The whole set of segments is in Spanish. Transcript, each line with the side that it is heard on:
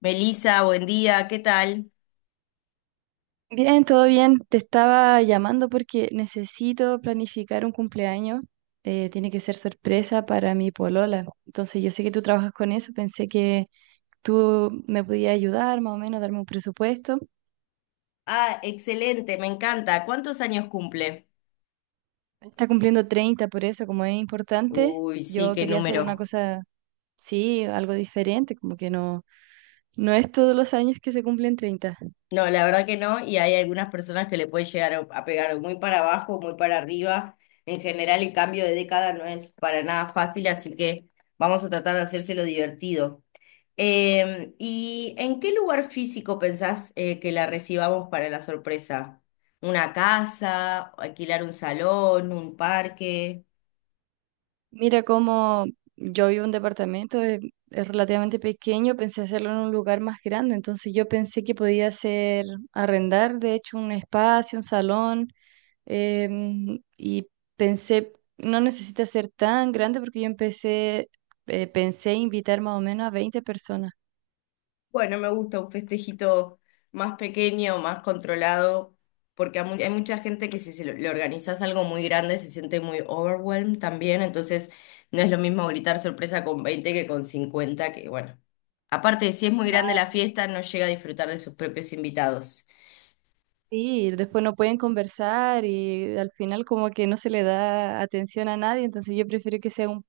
left: Belisa, buen día, ¿qué tal?
right: Bien, todo bien. Te estaba llamando porque necesito planificar un cumpleaños. Tiene que ser sorpresa para mi polola. Entonces, yo sé que tú trabajas con eso. Pensé que tú me podías ayudar, más o menos, darme un presupuesto.
left: Ah, excelente, me encanta. ¿Cuántos años cumple?
right: Está cumpliendo 30, por eso, como es importante,
left: Uy, sí,
right: yo
left: qué
right: quería hacer una
left: número.
right: cosa, sí, algo diferente, como que no, no es todos los años que se cumplen 30.
left: No, la verdad que no, y hay algunas personas que le puede llegar a pegar muy para abajo, muy para arriba. En general, el cambio de década no es para nada fácil, así que vamos a tratar de hacérselo divertido. ¿Y en qué lugar físico pensás que la recibamos para la sorpresa? ¿Una casa? ¿Alquilar un salón? ¿Un parque?
right: Mira, como yo vivo en un departamento, es relativamente pequeño, pensé hacerlo en un lugar más grande, entonces yo pensé que podía hacer, arrendar, de hecho, un espacio, un salón, y pensé, no necesita ser tan grande porque yo empecé, pensé invitar más o menos a 20 personas.
left: Bueno, me gusta un festejito más pequeño, más controlado, porque hay mucha gente que si se lo- le organizas algo muy grande se siente muy overwhelmed también, entonces no es lo mismo gritar sorpresa con 20 que con 50. Que bueno, aparte si es muy grande la fiesta, no llega a disfrutar de sus propios invitados.
right: Sí, después no pueden conversar y al final como que no se le da atención a nadie, entonces yo prefiero que sea un,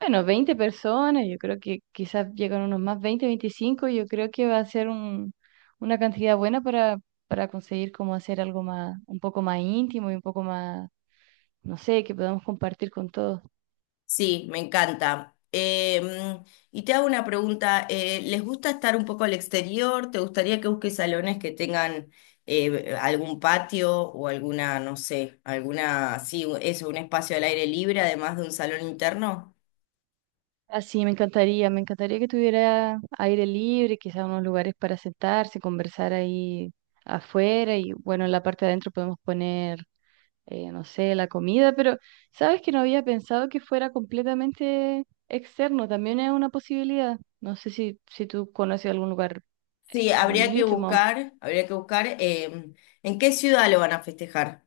right: bueno, 20 personas, yo creo que quizás llegan unos más 20, 25, yo creo que va a ser una cantidad buena para conseguir como hacer algo más, un poco más íntimo y un poco más, no sé, que podamos compartir con todos.
left: Sí, me encanta. Y te hago una pregunta, ¿les gusta estar un poco al exterior? ¿Te gustaría que busques salones que tengan algún patio o alguna, no sé, alguna, sí, eso, un espacio al aire libre además de un salón interno?
right: Así me encantaría que tuviera aire libre, quizás unos lugares para sentarse, conversar ahí afuera y bueno, en la parte de adentro podemos poner no sé, la comida, pero sabes que no había pensado que fuera completamente externo, también es una posibilidad. No sé si tú conoces algún lugar
left: Sí,
right: bonito, más o menos.
left: habría que buscar en qué ciudad lo van a festejar.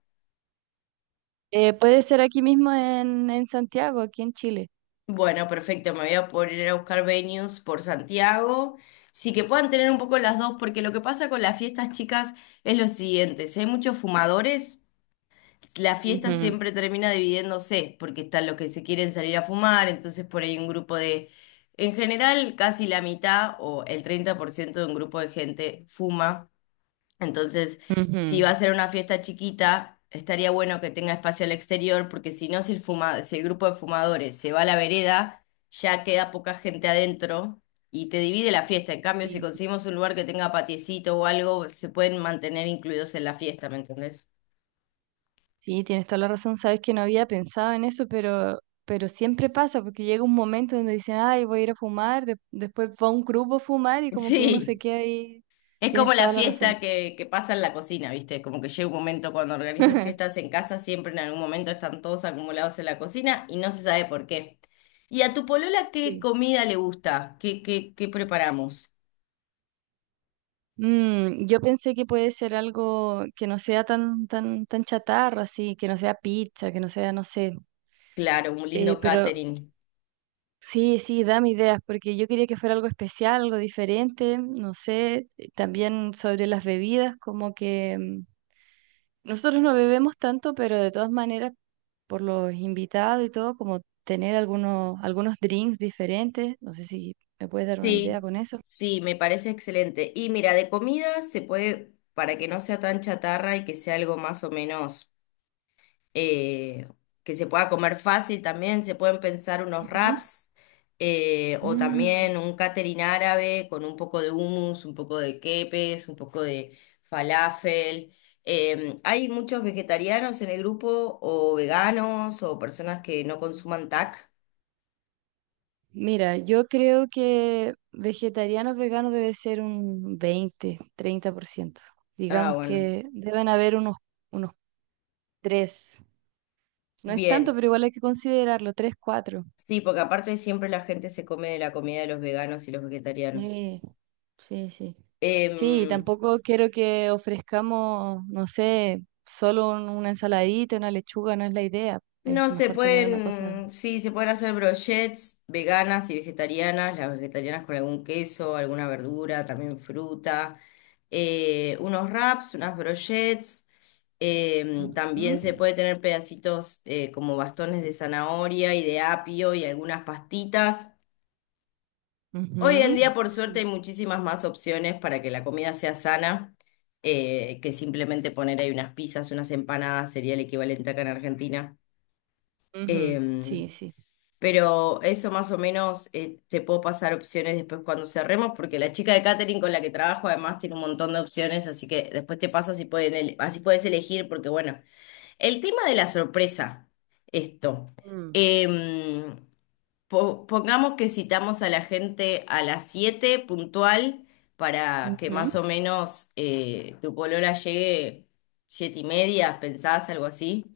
right: Puede ser aquí mismo en, Santiago, aquí en Chile.
left: Bueno, perfecto, me voy a poner a buscar venues por Santiago. Sí, que puedan tener un poco las dos, porque lo que pasa con las fiestas chicas es lo siguiente, si hay muchos fumadores, la fiesta siempre termina dividiéndose, porque están los que se quieren salir a fumar, entonces por ahí un grupo de, en general, casi la mitad o el 30% de un grupo de gente fuma entonces,
right: Ujú,
left: si va a
right: ujú.
left: ser una fiesta chiquita, estaría bueno que tenga espacio al exterior, porque si no, si el grupo de fumadores se va a la vereda, ya queda poca gente adentro y te divide la fiesta. En cambio, si
right: Sí,
left: conseguimos un lugar que tenga patiecito o algo, se pueden mantener incluidos en la fiesta, ¿me entendés?
right: sí, tienes toda la razón, sabes que no había pensado en eso, pero siempre pasa, porque llega un momento donde dicen, ay, voy a ir a fumar, después va un grupo a fumar y como que uno se
left: Sí.
right: queda ahí.
left: Es
right: Tienes
left: como la
right: toda la razón.
left: fiesta que pasa en la cocina, ¿viste? Como que llega un momento cuando organizo fiestas en casa, siempre en algún momento están todos acumulados en la cocina y no se sabe por qué. ¿Y a tu polola qué
right: Sí.
left: comida le gusta? ¿Qué preparamos?
right: Yo pensé que puede ser algo que no sea tan, tan, tan chatarra, así, que no sea pizza, que no sea, no sé.
left: Claro, un
right: Eh,
left: lindo
right: pero
left: catering.
right: sí, sí, dame ideas, porque yo quería que fuera algo especial, algo diferente, no sé. También sobre las bebidas, como que nosotros no bebemos tanto, pero de todas maneras, por los invitados y todo, como tener algunos drinks diferentes. No sé si me puedes dar una idea
left: Sí,
right: con eso.
left: sí, me parece excelente. Y mira, de comida se puede, para que no sea tan chatarra y que sea algo más o menos eh, que se pueda comer fácil también, se pueden pensar unos
right: Ujú.
left: wraps o
right: Mm.
left: también un catering árabe con un poco de hummus, un poco de quepes, un poco de falafel. Hay muchos vegetarianos en el grupo o veganos o personas que no consuman TAC.
right: Mira, yo creo que vegetarianos, veganos debe ser un 20, 30%.
left: Ah,
right: Digamos
left: bueno.
right: que deben haber unos 3. No es tanto,
left: Bien.
right: pero igual hay que considerarlo. 3 4.
left: Sí, porque aparte siempre la gente se come de la comida de los veganos y los vegetarianos.
right: Sí, sí, sí. Sí,
left: Em,
right: tampoco quiero que ofrezcamos, no sé, solo una ensaladita, una lechuga, no es la idea. Es
left: No, se
right: mejor tener una cosa.
left: pueden, sí, se pueden hacer brochets veganas y vegetarianas, las vegetarianas con algún queso, alguna verdura, también fruta, unos wraps, unas brochets también se
right: Ujú,
left: puede tener pedacitos como bastones de zanahoria y de apio y algunas pastitas. Hoy en
right: ujú,
left: día, por suerte, hay
right: sí.
left: muchísimas más opciones para que la comida sea sana, que simplemente poner ahí unas pizzas, unas empanadas, sería el equivalente acá en Argentina.
right: Ujú, sí,
left: Em,
right: sí.
left: Pero eso más o menos te puedo pasar opciones después cuando cerremos, porque la chica de catering con la que trabajo además tiene un montón de opciones, así que después te paso así así puedes elegir, porque bueno, el tema de la sorpresa, esto.
right: Mm,
left: Em, Pongamos que citamos a la gente a las 7 puntual para que
right: ujú.
left: más o menos tu polola llegue siete y media, ¿pensás algo así?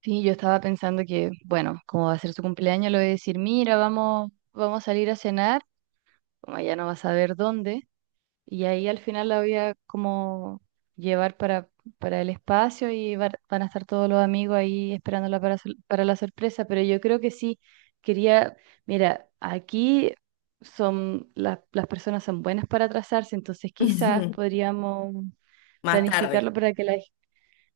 right: Sí, yo estaba pensando que, bueno, como va a ser su cumpleaños, le voy a decir, mira, vamos, vamos a salir a cenar, como ella no va a saber dónde, y ahí al final la voy a como llevar para, el espacio y van a estar todos los amigos ahí esperándola para la sorpresa, pero yo creo que sí, quería, mira, aquí son, las personas son buenas para atrasarse, entonces quizás podríamos
left: Más tarde,
right: planificarlo para que la,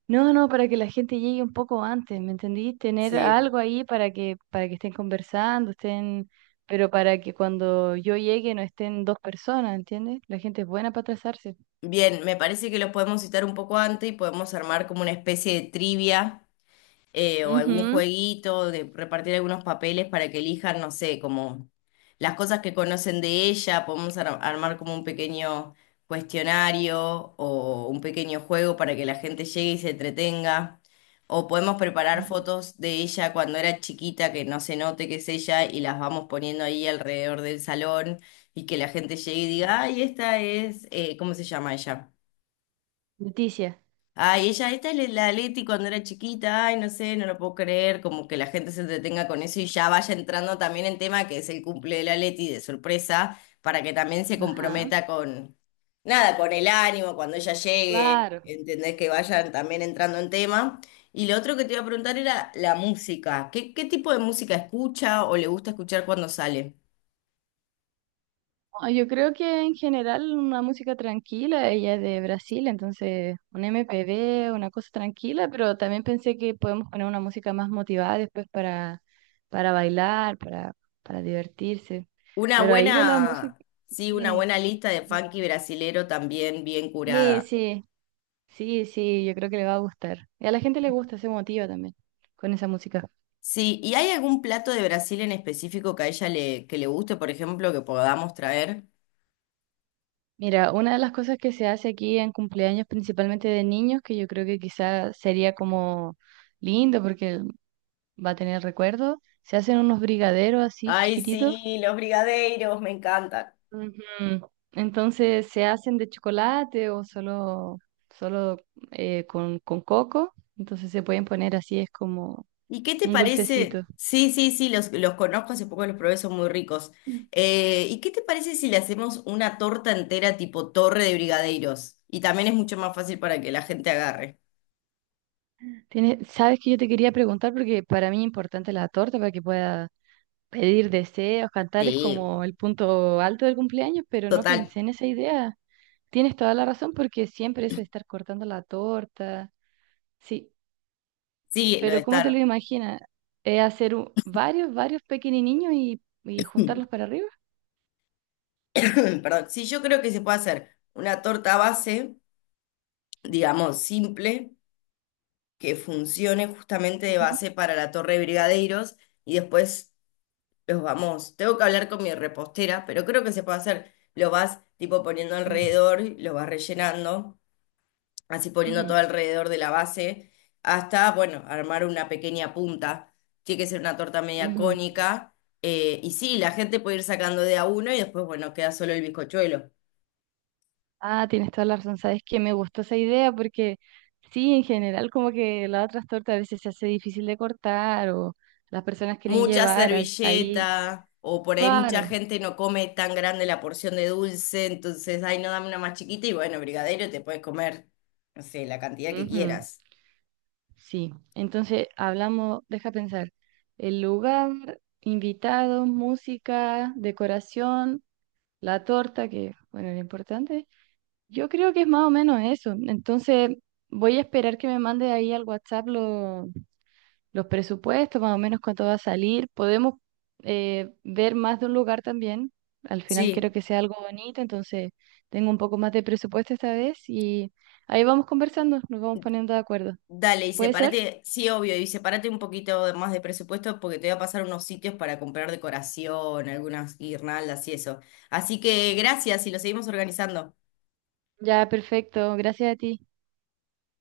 right: no, no, para que la gente llegue un poco antes, ¿me entendí? Tener
left: sí.
right: algo ahí para que, estén conversando, estén, pero para que cuando yo llegue no estén dos personas, ¿entiendes? La gente es buena para atrasarse.
left: Bien, me parece que los podemos citar un poco antes y podemos armar como una especie de trivia o algún
right: Ujú.
left: jueguito, de repartir algunos papeles para que elijan, no sé, como las cosas que conocen de ella, podemos armar como un pequeño cuestionario o un pequeño juego para que la gente llegue y se entretenga, o podemos preparar
right: Ujú.
left: fotos de ella cuando era chiquita, que no se note que es ella y las vamos poniendo ahí alrededor del salón y que la gente llegue y diga, ay, esta es, ¿cómo se llama ella?
right: Leticia.
left: Ay, ella, esta es la Leti cuando era chiquita, ay, no sé, no lo puedo creer, como que la gente se entretenga con eso y ya vaya entrando también en tema que es el cumple de la Leti de sorpresa, para que también se
right: Ajá.
left: comprometa con, nada, con el ánimo cuando ella llegue,
right: Claro.
left: entendés que vayan también entrando en tema. Y lo otro que te iba a preguntar era la música, ¿qué tipo de música escucha o le gusta escuchar cuando sale?
right: No, yo creo que en general una música tranquila, ella es de Brasil, entonces un MPB, una cosa tranquila, pero también pensé que podemos poner una música más motivada después para bailar, para divertirse.
left: Una
right: Pero ahí de la música,
left: buena, sí, una
right: sí,
left: buena lista de
right: sí,
left: funky brasilero también bien
right: sí,
left: curada.
right: sí, sí, sí, yo creo que le va a gustar. Y a la gente le gusta, se motiva también con esa música.
left: Sí, ¿y hay algún plato de Brasil en específico que a ella le, que le guste, por ejemplo, que podamos traer?
right: Mira, una de las cosas que se hace aquí en cumpleaños, principalmente de niños, que yo creo que quizás sería como lindo, porque va a tener recuerdo. Se hacen unos brigaderos así
left: Ay,
right: chiquititos.
left: sí, los brigadeiros, me encantan.
right: Ujú. Entonces se hacen de chocolate o solo con coco. Entonces se pueden poner así, es como
left: ¿Y qué te
right: un dulcecito.
left: parece? Sí, sí, sí, los conozco, hace poco los probé, son muy ricos. ¿Y qué te parece si le hacemos una torta entera tipo torre de brigadeiros? Y también es mucho más fácil para que la gente agarre.
right: Sabes que yo te quería preguntar, porque para mí es importante la torta para que pueda pedir deseos, cantar es
left: Sí,
right: como el punto alto del cumpleaños, pero no
left: total.
right: pensé en esa idea. Tienes toda la razón porque siempre eso de estar cortando la torta. Sí.
left: Sí, lo de
right: Pero ¿cómo te lo
left: estar.
right: imaginas? ¿Es hacer varios pequeñinos y juntarlos para arriba?
left: Perdón. Sí, yo creo que se puede hacer una torta base, digamos, simple. Que funcione justamente de
right: Ujú,
left: base para la Torre de Brigadeiros y después los vamos. Tengo que hablar con mi repostera, pero creo que se puede hacer. Lo vas tipo poniendo
right: sí.
left: alrededor, lo vas rellenando, así poniendo todo
right: Ujú,
left: alrededor de la base, hasta, bueno, armar una pequeña punta. Tiene que ser una torta media
right: ujú.
left: cónica. Y sí, la gente puede ir sacando de a uno y después, bueno, queda solo el bizcochuelo.
right: Ah, tienes toda la razón. Sabes que me gustó esa idea porque sí, en general como que las otras tortas a veces se hace difícil de cortar o las personas quieren
left: Mucha
right: llevar ahí.
left: servilleta, o por ahí mucha
right: Claro,
left: gente no come tan grande la porción de dulce, entonces, ay, no, dame una más chiquita, y bueno, brigadero, te puedes comer, no sé, la cantidad que
right: ujú,
left: quieras.
right: sí. Entonces hablamos, deja pensar, el lugar, invitados, música, decoración, la torta, que bueno, era importante. Yo creo que es más o menos eso. Entonces, voy a esperar que me mande ahí al WhatsApp los presupuestos, más o menos cuánto va a salir. Podemos ver más de un lugar también. Al final
left: Sí,
right: quiero que sea algo bonito, entonces tengo un poco más de presupuesto esta vez y ahí vamos conversando, nos vamos poniendo de acuerdo.
left: dale, y
right: ¿Puede ser?
left: sepárate, sí, obvio, y sepárate un poquito más de presupuesto porque te voy a pasar unos sitios para comprar decoración, algunas guirnaldas y eso. Así que gracias y lo seguimos organizando.
right: Ya, perfecto. Gracias a ti.